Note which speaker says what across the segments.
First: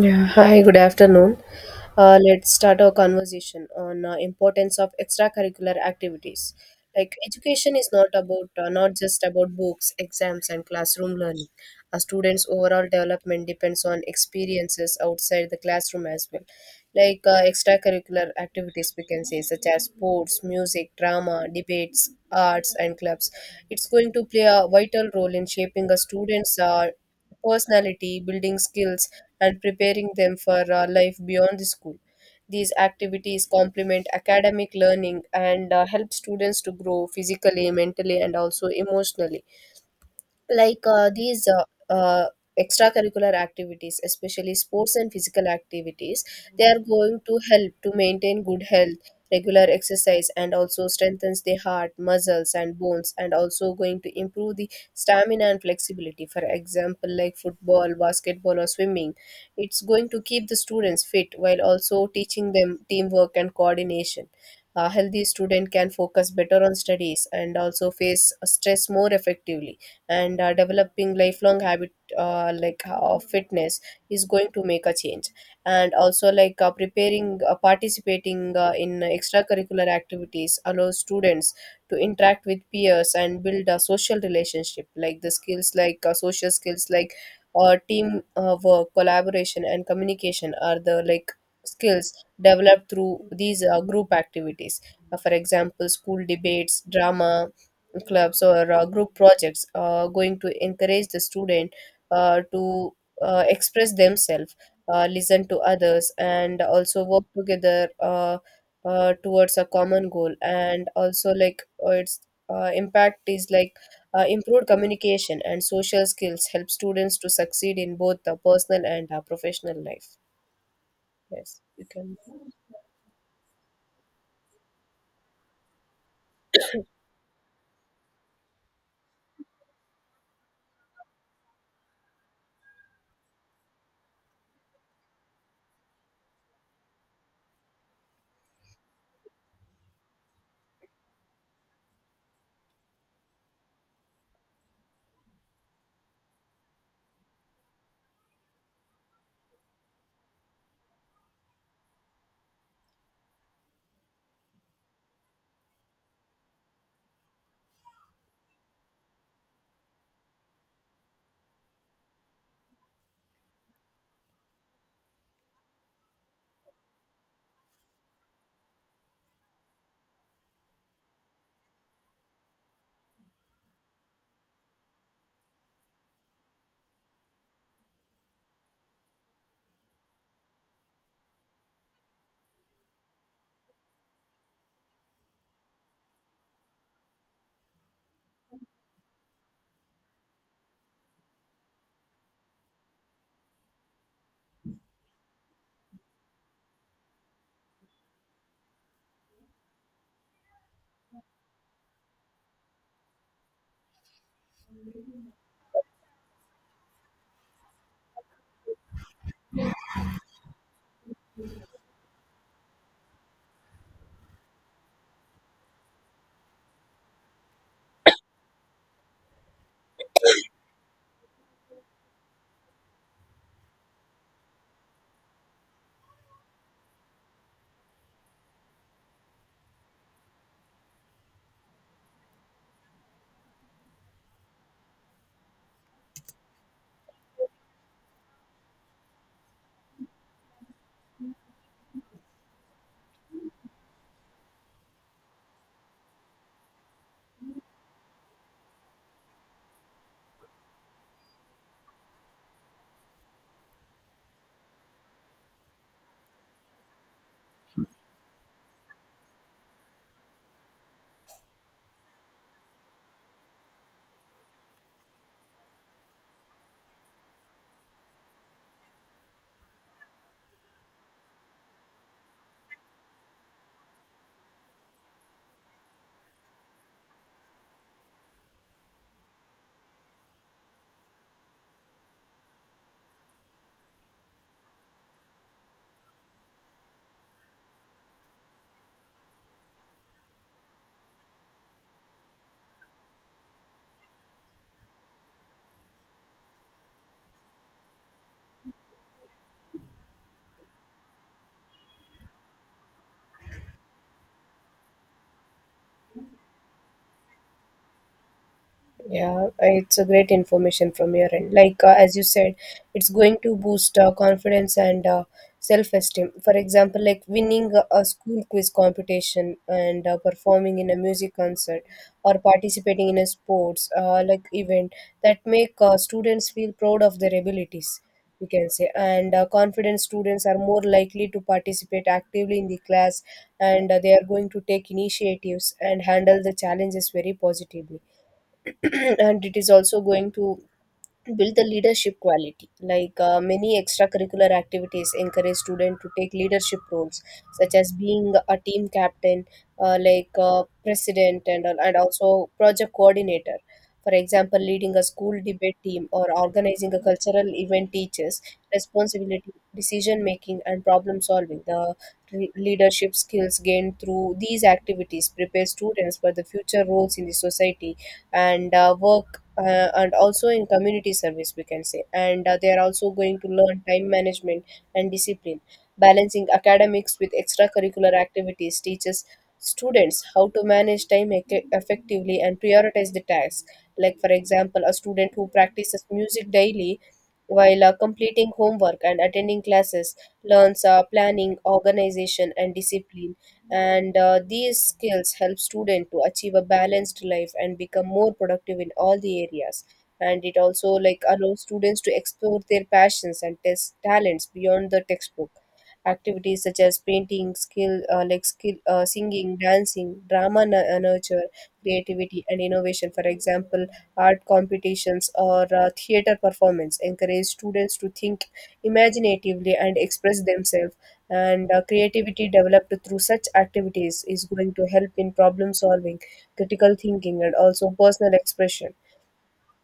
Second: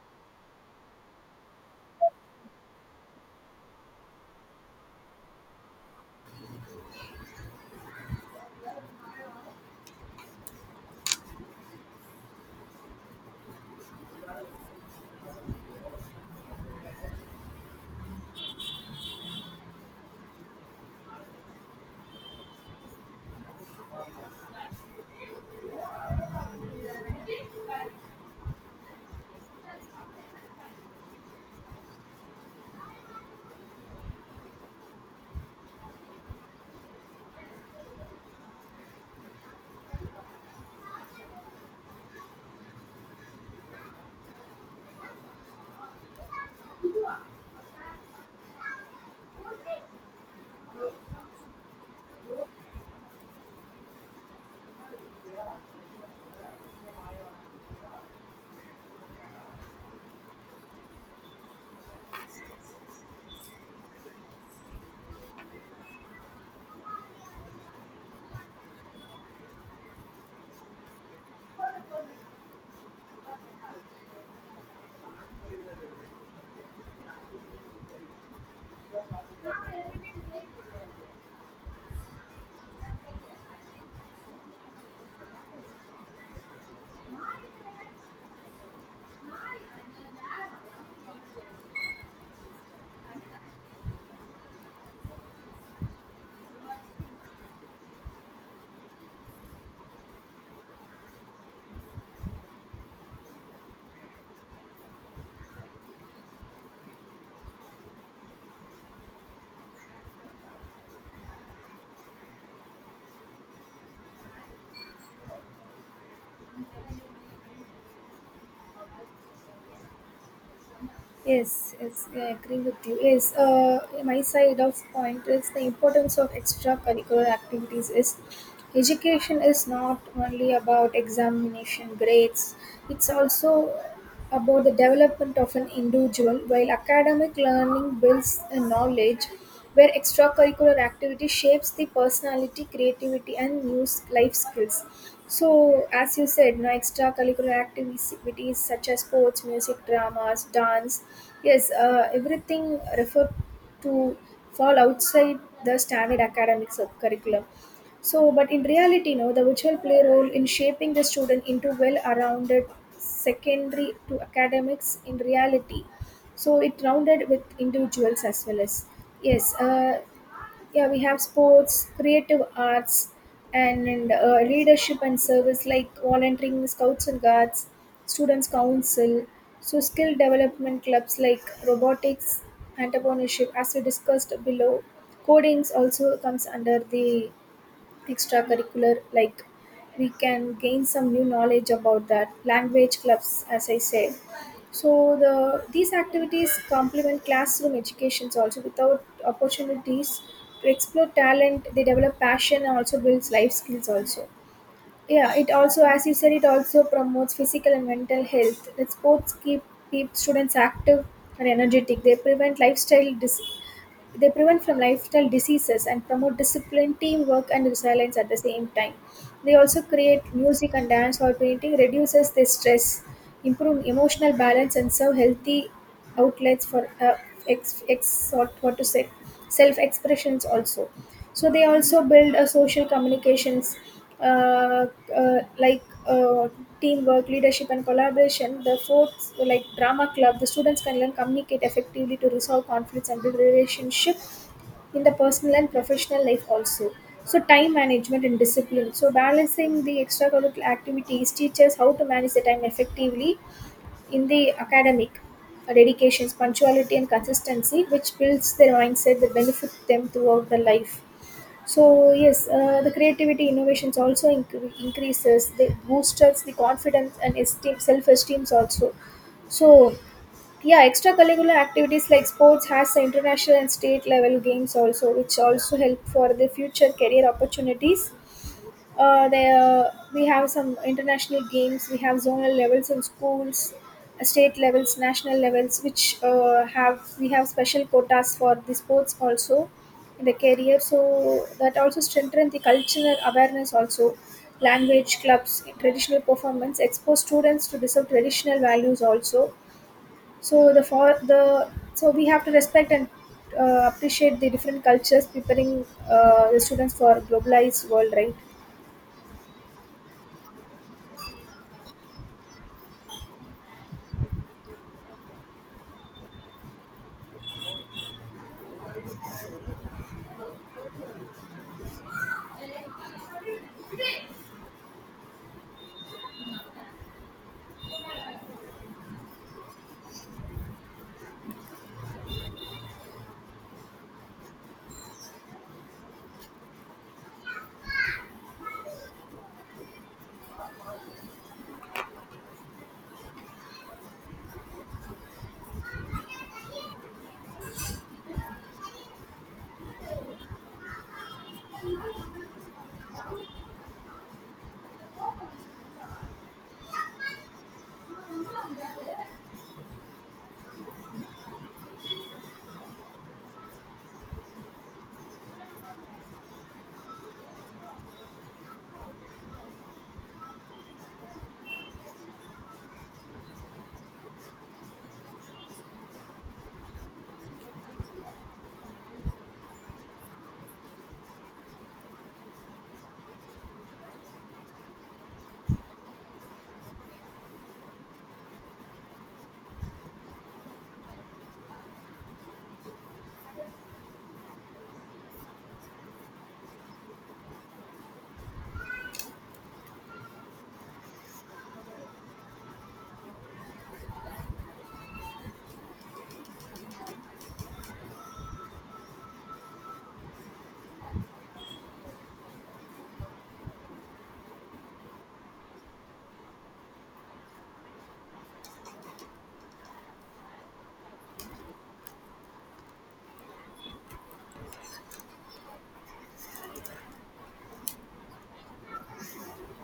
Speaker 1: Yeah, hi, good afternoon. Let's start our conversation on importance of extracurricular activities. Like, education is not about not just about books, exams, and classroom learning. A student's overall development depends on experiences outside the classroom as well. Like, extracurricular activities, we can say, such as sports, music, drama, debates, arts, and clubs. It's going to play a vital role in shaping a student's personality, building skills, and preparing them for life beyond the school. These activities complement academic learning and help students to grow physically, mentally, and also emotionally, like these extracurricular activities, especially sports and physical activities, they are going to help to maintain good health. Regular exercise and also strengthens the heart muscles and bones and also going to improve the stamina and flexibility. For example, like football, basketball, or swimming, it's going to keep the students fit while also teaching them teamwork and coordination. A healthy student can focus better on studies and also face stress more effectively, and developing lifelong habit, like, of fitness is going to make a change. And also, like, preparing participating in extracurricular activities allows students to interact with peers and build a social relationship. Like the skills, like, social skills like team work, collaboration, and communication are the, like, skills developed through these group activities. For example, school debates, drama clubs, or group projects going to encourage the student to express themselves, listen to others, and also work together towards a common goal. And also, like, its impact is, like, improved communication and social skills help students to succeed in both the personal and professional life. Yes,
Speaker 2: Yes,
Speaker 1: you
Speaker 2: yes,
Speaker 1: can.
Speaker 2: I agree with you. Yes, my side of point is the importance of extracurricular activities is education is not only about examination grades, it's also about the development of an individual, while academic learning builds a knowledge where extracurricular activity shapes the personality, creativity, and life skills. So, as you said, no extracurricular activities such as sports, music, dramas, dance, yes, everything referred to fall outside the standard curriculum. So, but in reality, no, the virtual play role in shaping the student into well-rounded secondary to academics in reality so it rounded with individuals as well as yes, yeah, we have sports, creative arts and leadership and service like volunteering, scouts and guards, students council, so skill development clubs like robotics, entrepreneurship, as we discussed below, codings also comes under the extracurricular, like we can gain some new knowledge about that, language clubs as I say. So the these activities complement classroom educations also without opportunities to explore talent, they develop passion and also builds life skills also. Yeah, it also as you said it also promotes physical and mental health, the sports keep keep students active and energetic, they they prevent from lifestyle diseases and promote discipline, teamwork, and resilience at the same time. They also create music and dance or painting, reduces their stress, improve emotional balance, and serve healthy outlets for what to say, self expressions also. So they also build a social communications, uh, uh, like uh, teamwork, leadership and collaboration. The fourth like drama club, the students can learn communicate effectively to resolve conflicts and build relationship in the personal and professional life also. So time management and discipline, so balancing the extracurricular activities teaches how to manage the time effectively in the academic dedications, punctuality and consistency which builds their mindset that benefit them throughout the life. So yes, the creativity innovations also increases. They boosters the confidence and esteem, self-esteems also. So yeah, extracurricular activities like sports has the international and state level games also, which also help for the future career opportunities. There we have some international games, we have zonal levels in schools, state levels, national levels, which have we have special quotas for the sports also in the career, so that also strengthen the cultural awareness also. Language clubs, traditional performance expose students to deserve traditional values also. So the for the so we have to respect and appreciate the different cultures, preparing the students for globalized world, right?
Speaker 1: Yeah, it's a great information from your end. Like, as you said, it's going to boost confidence and self-esteem. For example, like winning a school quiz competition and performing in a music concert or participating in a sports, like, event, that make students feel proud of their abilities. You can say. And confident students are more likely to participate actively in the class, and they are going to take initiatives and handle the challenges very positively. And it is also going to build the leadership quality. Like, many extracurricular activities encourage students to take leadership roles, such as being a team captain, like, president, and also project coordinator. For example, leading a school debate team or organizing a cultural event teaches responsibility, decision making, and problem solving. The leadership skills gained through these activities prepare students for the future roles in the society and work, and also in community service, we can say. And they are also going to learn time management and discipline. Balancing academics with extracurricular activities teaches students how to manage time effectively and prioritize the tasks. Like, for example, a student who practices music daily while completing homework and attending classes learns planning, organization, and discipline. And these skills help student to achieve a balanced life and become more productive in all the areas. And it also, like, allows students to explore their passions and test talents beyond the textbook. Activities such as painting, skill like skill singing, dancing, drama nurture creativity and innovation. For example, art competitions or theater performance encourage students to think imaginatively and express themselves. And creativity developed through such activities is going to help in problem solving, critical thinking, and also personal expression.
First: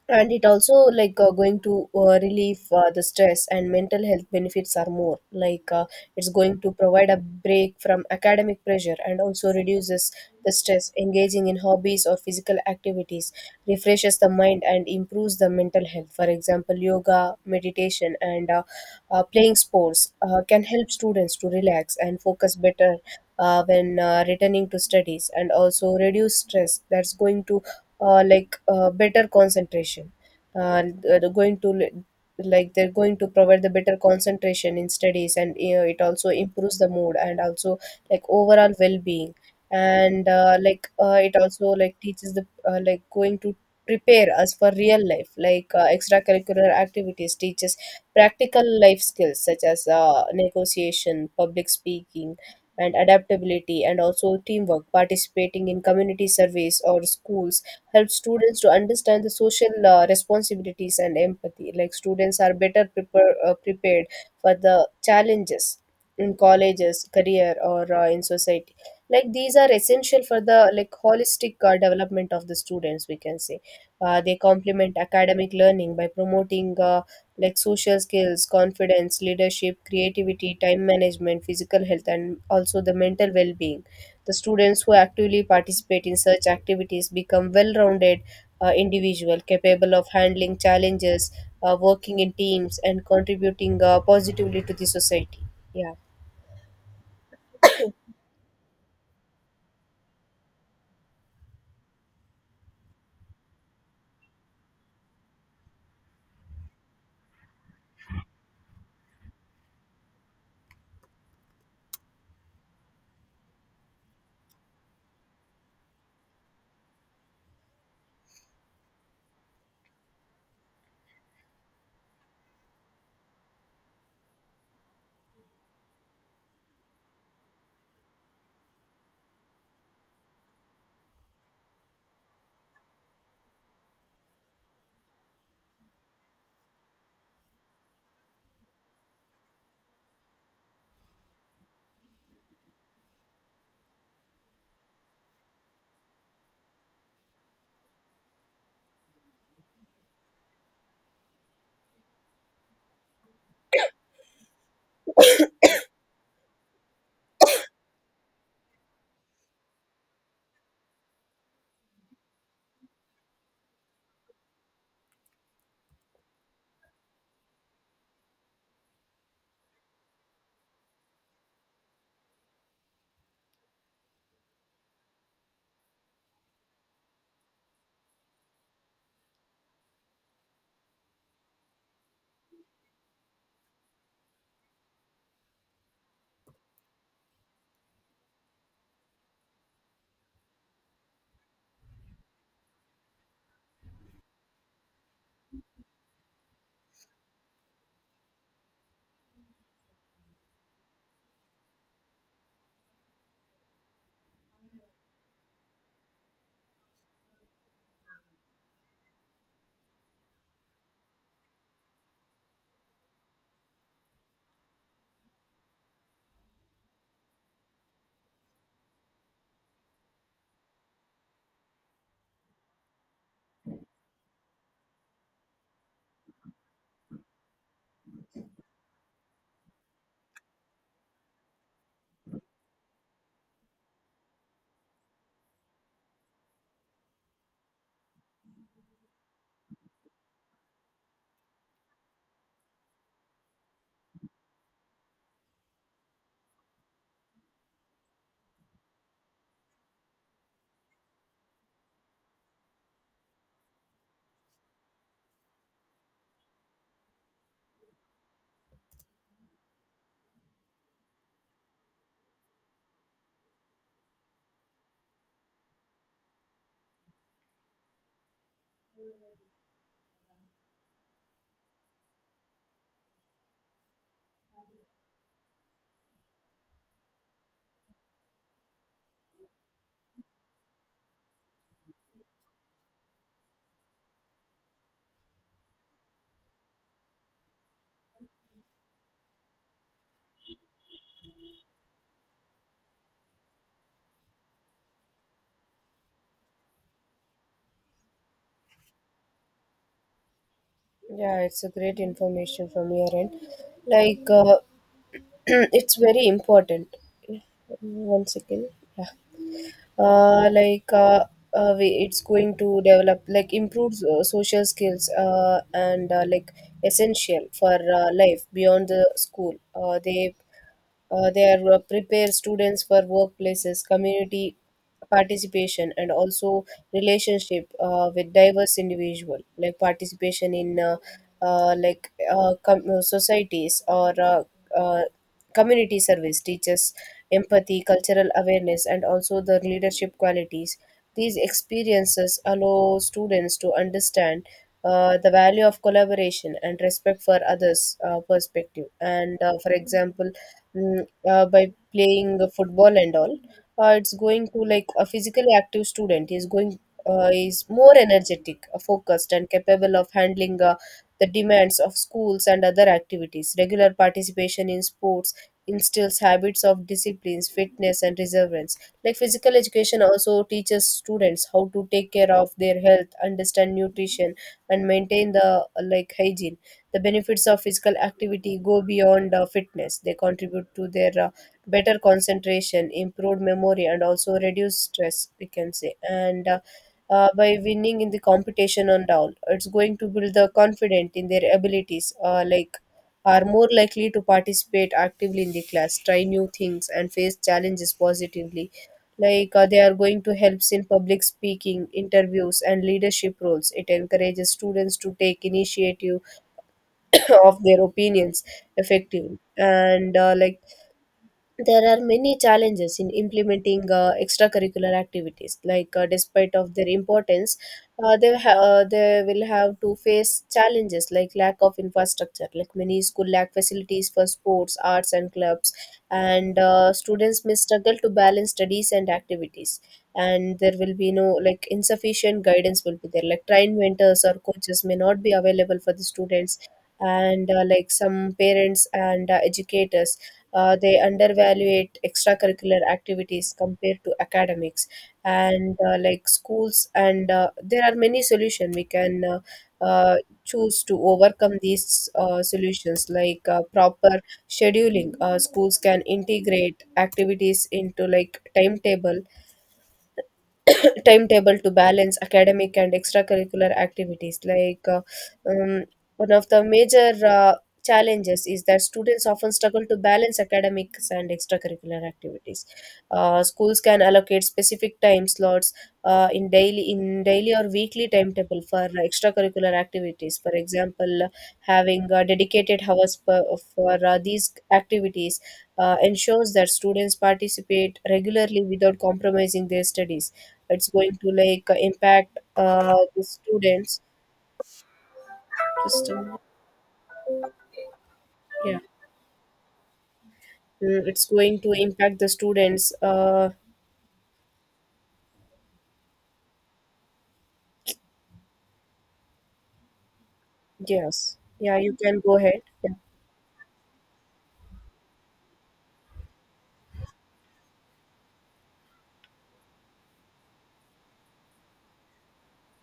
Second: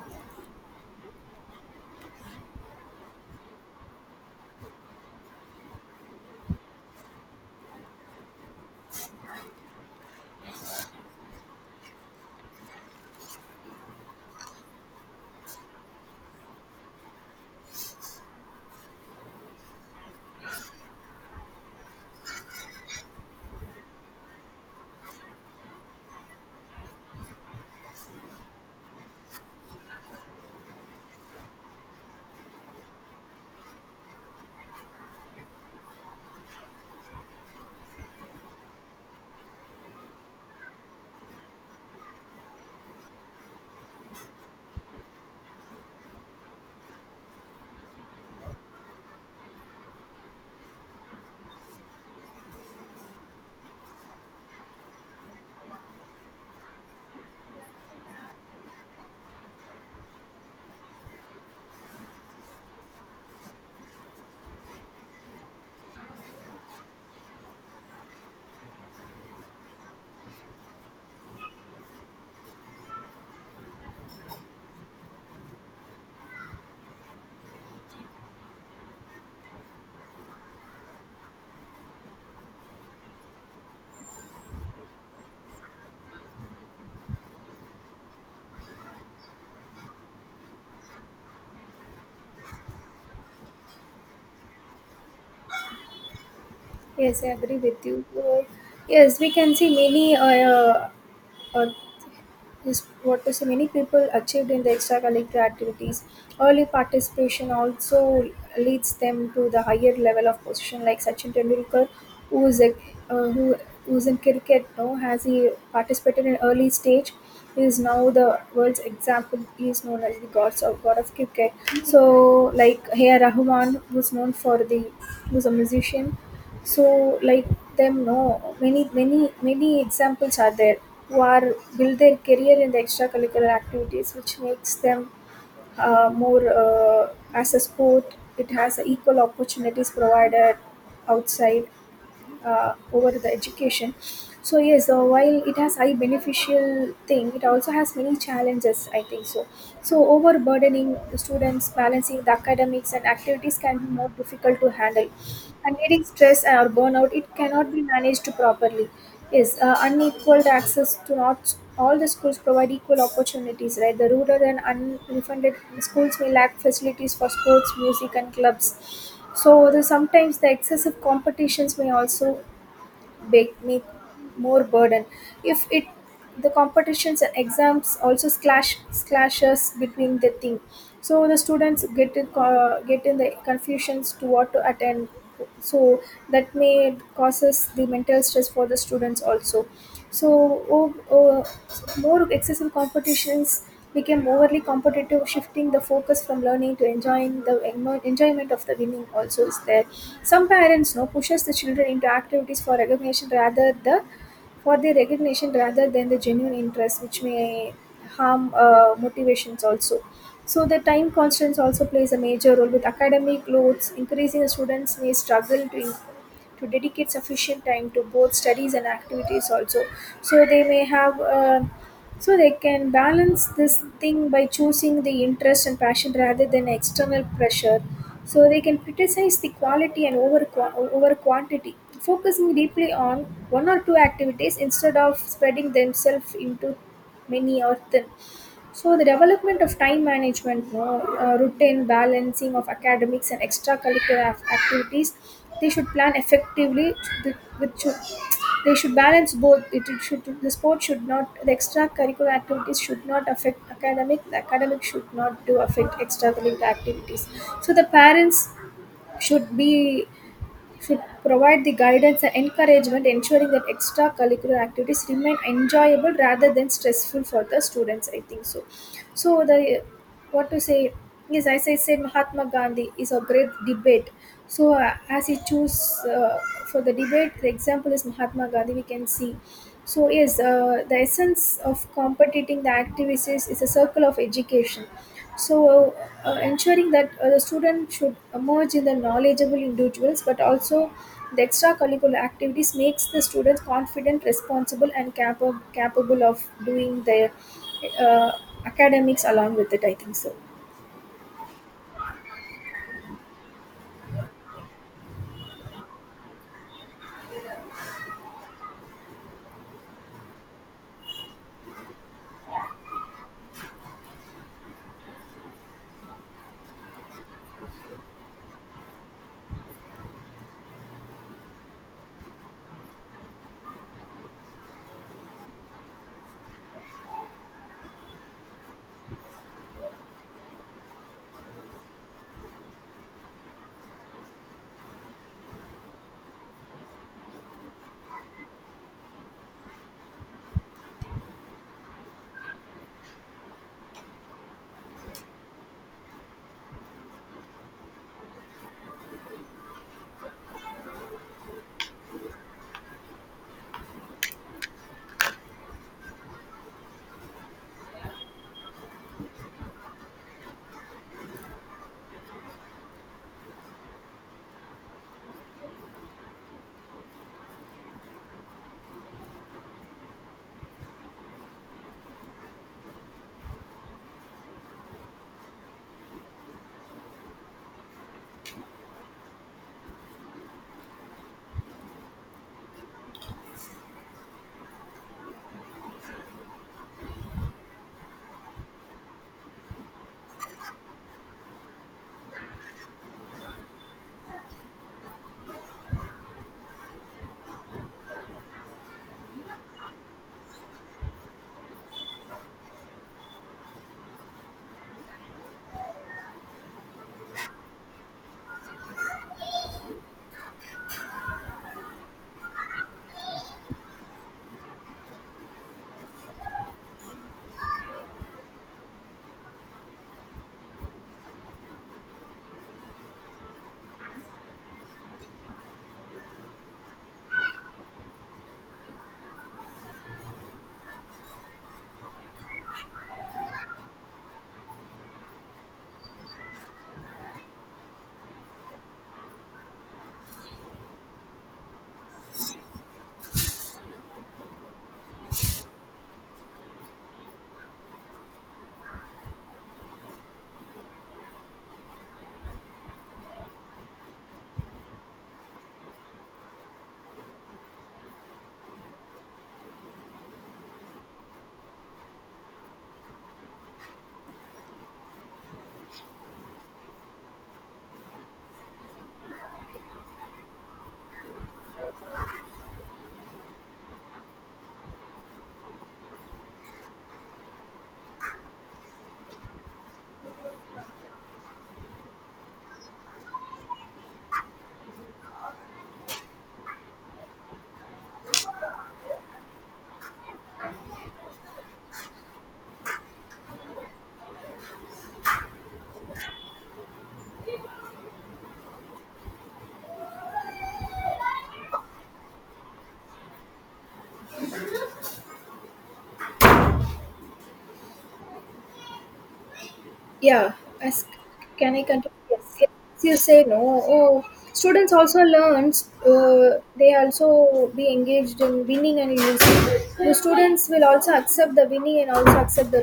Speaker 1: And it also, like, going to relieve the stress, and mental health benefits are more, like, it's going to provide a break from academic pressure and also reduces the stress. Engaging in hobbies or physical activities refreshes the mind and improves the mental health. For example, yoga, meditation, and playing sports can help students to relax and focus better when returning to studies. And also reduce stress, that's going to like better concentration. They're going to li- Like, they're going to provide the better concentration in studies. And you know, it also improves the mood and also, like, overall well-being. And like, it also, like, teaches the, like, going to prepare us for real life. Like, extracurricular activities teaches practical life skills such as negotiation, public speaking, and adaptability, and also teamwork. Participating in community service or schools helps students to understand the social responsibilities and empathy. Like, students are better prepared for the challenges in colleges, career, or in society. Like, these are essential for the, like, holistic development of the students. We can say they complement academic learning by promoting like social skills, confidence, leadership, creativity, time management, physical health, and also the mental well-being. The students who actively participate in such activities become well rounded individuals, capable of handling challenges, working in teams, and contributing positively to the society. Yeah.
Speaker 2: Yes, I agree with you. Yes, we can see many uh, is what to say, many people achieved in the extracurricular activities. Early participation also leads them to the higher level of position, like Sachin Tendulkar, who is a uh, who who's in cricket. No, has he participated in early stage? He is now the world's example. He is known as the god of cricket. So, like Heya Rahman, who's known for the who's a musician. So, like them, no, many, many, many examples are there who are build their career in the extracurricular activities, which makes them more as a sport. It has equal opportunities provided outside over the education. So yes, while it has high beneficial thing, it also has many challenges, I think so. So overburdening the students, balancing the academics and activities can be more difficult to handle. Combating stress or burnout, it cannot be managed properly. Yes, unequal access to not all the schools provide equal opportunities, right? The rural and unfunded schools may lack facilities for sports, music, and clubs. So sometimes the excessive competitions may also make me more burden if it the competitions and exams also clashes between the thing, so the students get in the confusions to what to attend, so that may causes the mental stress for the students also. So, o- uh, more excessive competitions became overly competitive, shifting the focus from learning to enjoying the enjoyment of the winning. Also, is there some parents know pushes the children into activities for recognition rather the for their recognition rather than the genuine interest, which may harm motivations also. So the time constraints also plays a major role with academic loads increasing. The students may to dedicate sufficient time to both studies and activities also. So they may have so they can balance this thing by choosing the interest and passion rather than external pressure. So they can criticize the quality and over quantity, focusing deeply on one or two activities instead of spreading themselves into many or thin. So the development of time management, no, routine balancing of academics and activities, they should plan effectively. Which should, they should balance both. It should the sport should not the extracurricular activities should not affect academic. The academic should not do affect extracurricular activities. So the parents should be should provide the guidance and encouragement, ensuring that extracurricular activities remain enjoyable rather than stressful for the students, I think so. So the what to say? Yes, as I said, Mahatma Gandhi is a great debate. So as he choose for the debate, the example is Mahatma Gandhi, we can see. So yes, the essence of competiting the activities is a circle of education, so ensuring that the student should emerge in the knowledgeable individuals but also the extracurricular activities makes the students confident, responsible and capable of doing their uh, academics along with it, I think so.
Speaker 1: Yeah, it's a great information from your end. Like, it's very important. One second. Yeah. uh, like uh, it's going to develop, like, improve social skills, and like, essential for life beyond the school. They are prepare students for workplaces, community participation, and also relationship with diverse individual. Like, participation in like, societies or uh, community service teaches empathy, cultural awareness, and also the leadership qualities. These experiences allow students to understand the value of collaboration and respect for others' perspective. And for example, mm, by playing football and all, it's going to, like, a physically active student is more energetic, focused, and capable of handling the demands of schools and other activities. Regular participation in sports instills habits of disciplines, fitness, and perseverance. Like, physical education also teaches students how to take care of their health, understand nutrition, and maintain the, like, hygiene. The benefits of physical activity go beyond fitness. They contribute to their better concentration, improved memory, and also reduce stress, we can say. And by winning in the competition and all, it's going to build the confidence in their abilities. Like, are more likely to participate actively in the class, try new things, and face challenges positively. Like, they are going to help in public speaking, interviews, and leadership roles. It encourages students to take initiative of their opinions effectively. And like, there are many challenges in implementing extracurricular activities. Like, despite of their importance, they will have to face challenges like lack of infrastructure. Like, many school lack facilities for sports, arts, and clubs, and students may struggle to balance studies and activities. And there will be no, like, insufficient guidance will be there, like, trained mentors or coaches may not be available for the students. And like, some parents and educators, they undervaluate extracurricular activities compared to academics. And like, schools, and there are many solutions we can choose to overcome these solutions. Like, proper scheduling, schools can integrate activities into, like, timetable, timetable, to balance academic and extracurricular activities. Like, um, one of the major challenges is that students often struggle to balance academics and extracurricular activities. Schools can allocate specific time slots in daily or weekly timetable for extracurricular activities. For example, having dedicated hours for these activities ensures that students participate regularly without compromising their studies. It's going to, like, impact the students. Just a minute. Yeah. Mm, it's going to impact the students.
Speaker 2: Yeah, as
Speaker 1: Yes,
Speaker 2: can
Speaker 1: yeah,
Speaker 2: I
Speaker 1: you can
Speaker 2: continue?
Speaker 1: go
Speaker 2: Yes,
Speaker 1: ahead. Yeah,
Speaker 2: yes, you say, no, oh, students also learns they also be engaged in winning and losing, the students will also accept the winning and also accept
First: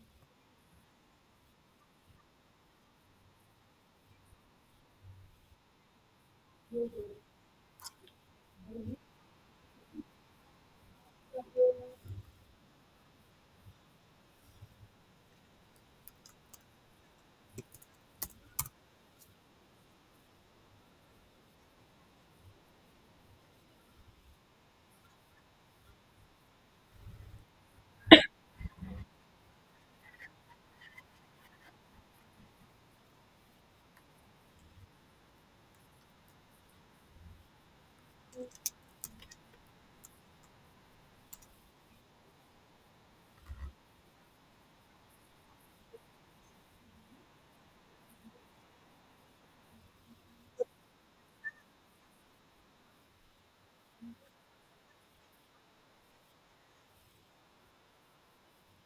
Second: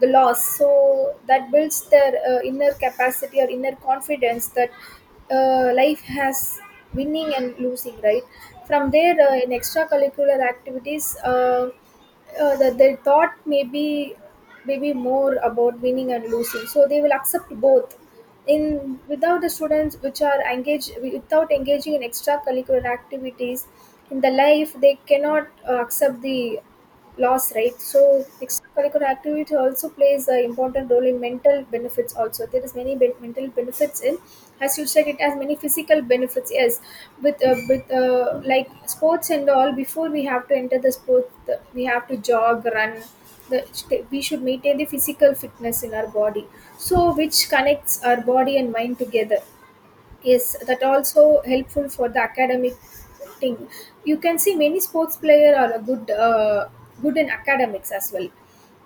Speaker 2: the loss, so that builds their inner capacity or inner confidence that life has winning and losing, right? From there, in extracurricular activities, that they thought maybe more about winning and losing, so they will accept both in without the students which are engaged without engaging in extracurricular activities in the life, they cannot accept the loss, right? So extracurricular activity also plays an important role in mental benefits also, there is mental benefits in, as you said, it has many physical benefits, yes. With like sports and all, before we have to enter the sport, we have to jog, run the, we should maintain the physical fitness in our body, so which connects our body and mind together. Yes, that also helpful for the academic thing. You can see many sports player are a good in academics as well.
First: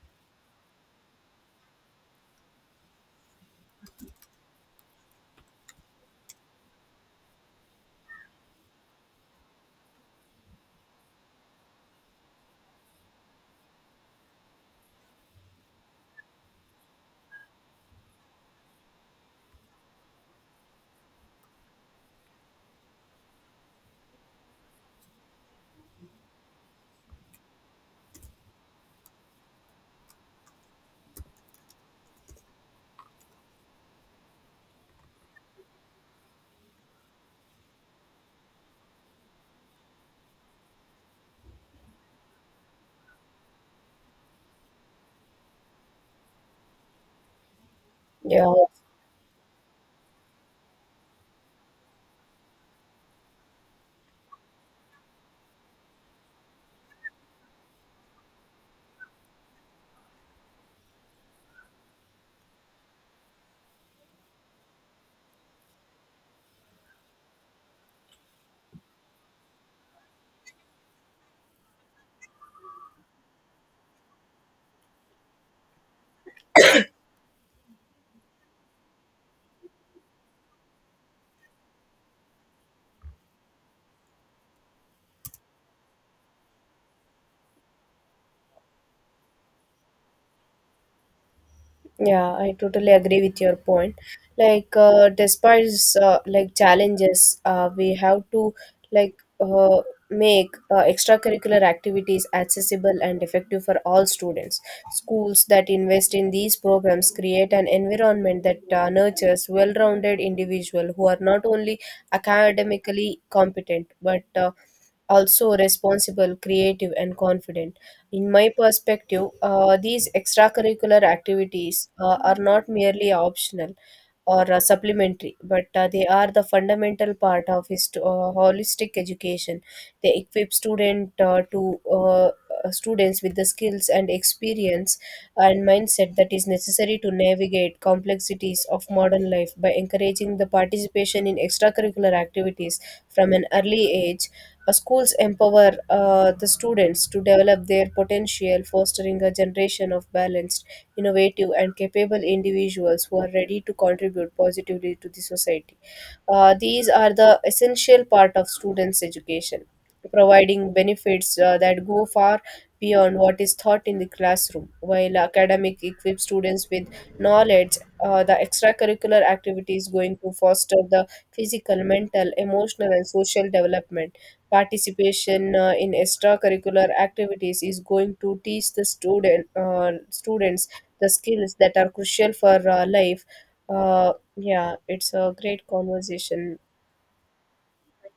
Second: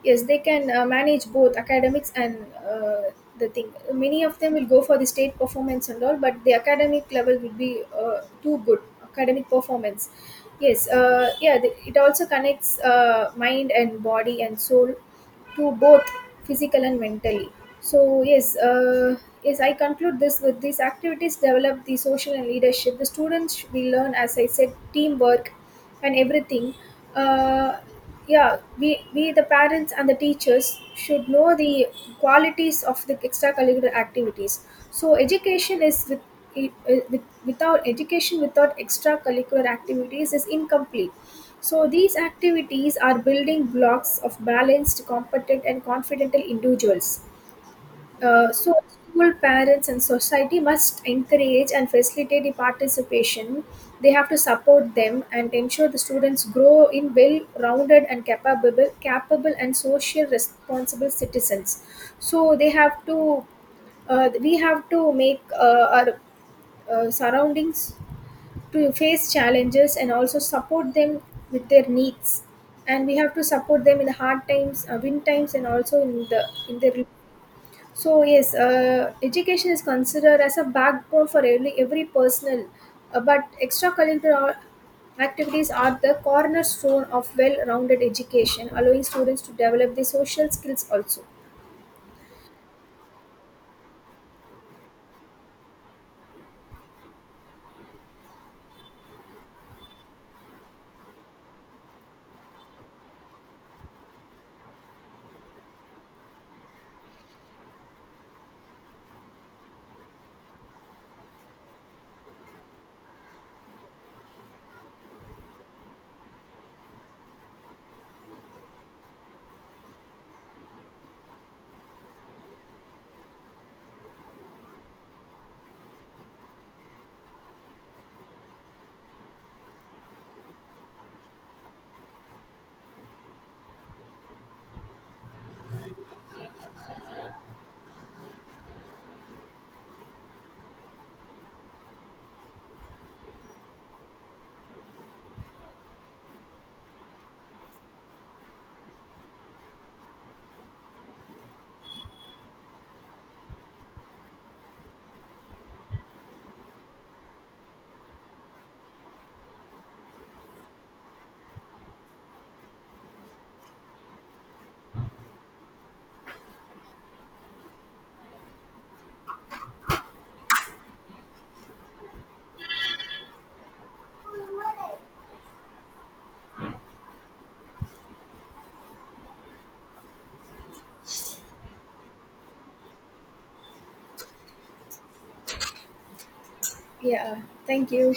Speaker 2: Yes, they can manage both academics and uh, the thing. Many of them will go for the state performance and all, but the academic level will be too good. Academic performance. Yes, yeah, it also connects mind and body and soul, to both physical and mentally. So yes, yes, I conclude this with these activities develop the social and leadership, the students we learn as I said teamwork and everything. uh, yeah, we the parents and the teachers should know the qualities of the extracurricular activities. So with without education, without extracurricular activities is incomplete. So these activities are building blocks of balanced, competent, and confident individuals.
Speaker 1: yeah.
Speaker 2: So school, parents and society must encourage and facilitate the participation. They have to support them and ensure the students grow in well-rounded and capable and social responsible citizens. So they have to, we have to make our surroundings to face challenges and also support them with their needs, and we have to support them in the hard times, win times and also in the in their. So yes, education is considered as a backbone for every personal, but extracurricular activities are the cornerstone of well-rounded education, allowing students to develop their social skills also.
Speaker 1: Yeah, I totally agree with your point. Like, despite like challenges, we have to, like, uh, make extracurricular activities accessible and effective for all students. Schools that invest in these programs create an environment that nurtures well-rounded individuals who are not only academically competent but also responsible, creative, and confident. In my perspective, these extracurricular activities are not merely optional or supplementary, but they are the fundamental part of holistic education. They equip students with the skills and experience and mindset that is necessary to navigate complexities of modern life. By encouraging the participation in extracurricular activities from an early age, schools empower the students to develop their potential, fostering a generation of balanced, innovative, and capable individuals who are ready to contribute positively to the society. These are the essential part of students' education, providing benefits that go far beyond what is taught in the classroom. While academic equips students with knowledge, the extracurricular activity is going to foster the physical, mental, emotional, and social development. Participation in extracurricular activities is going to teach the student students the skills that are crucial for life. Yeah, it's a great conversation.
Speaker 2: Yeah, thank you.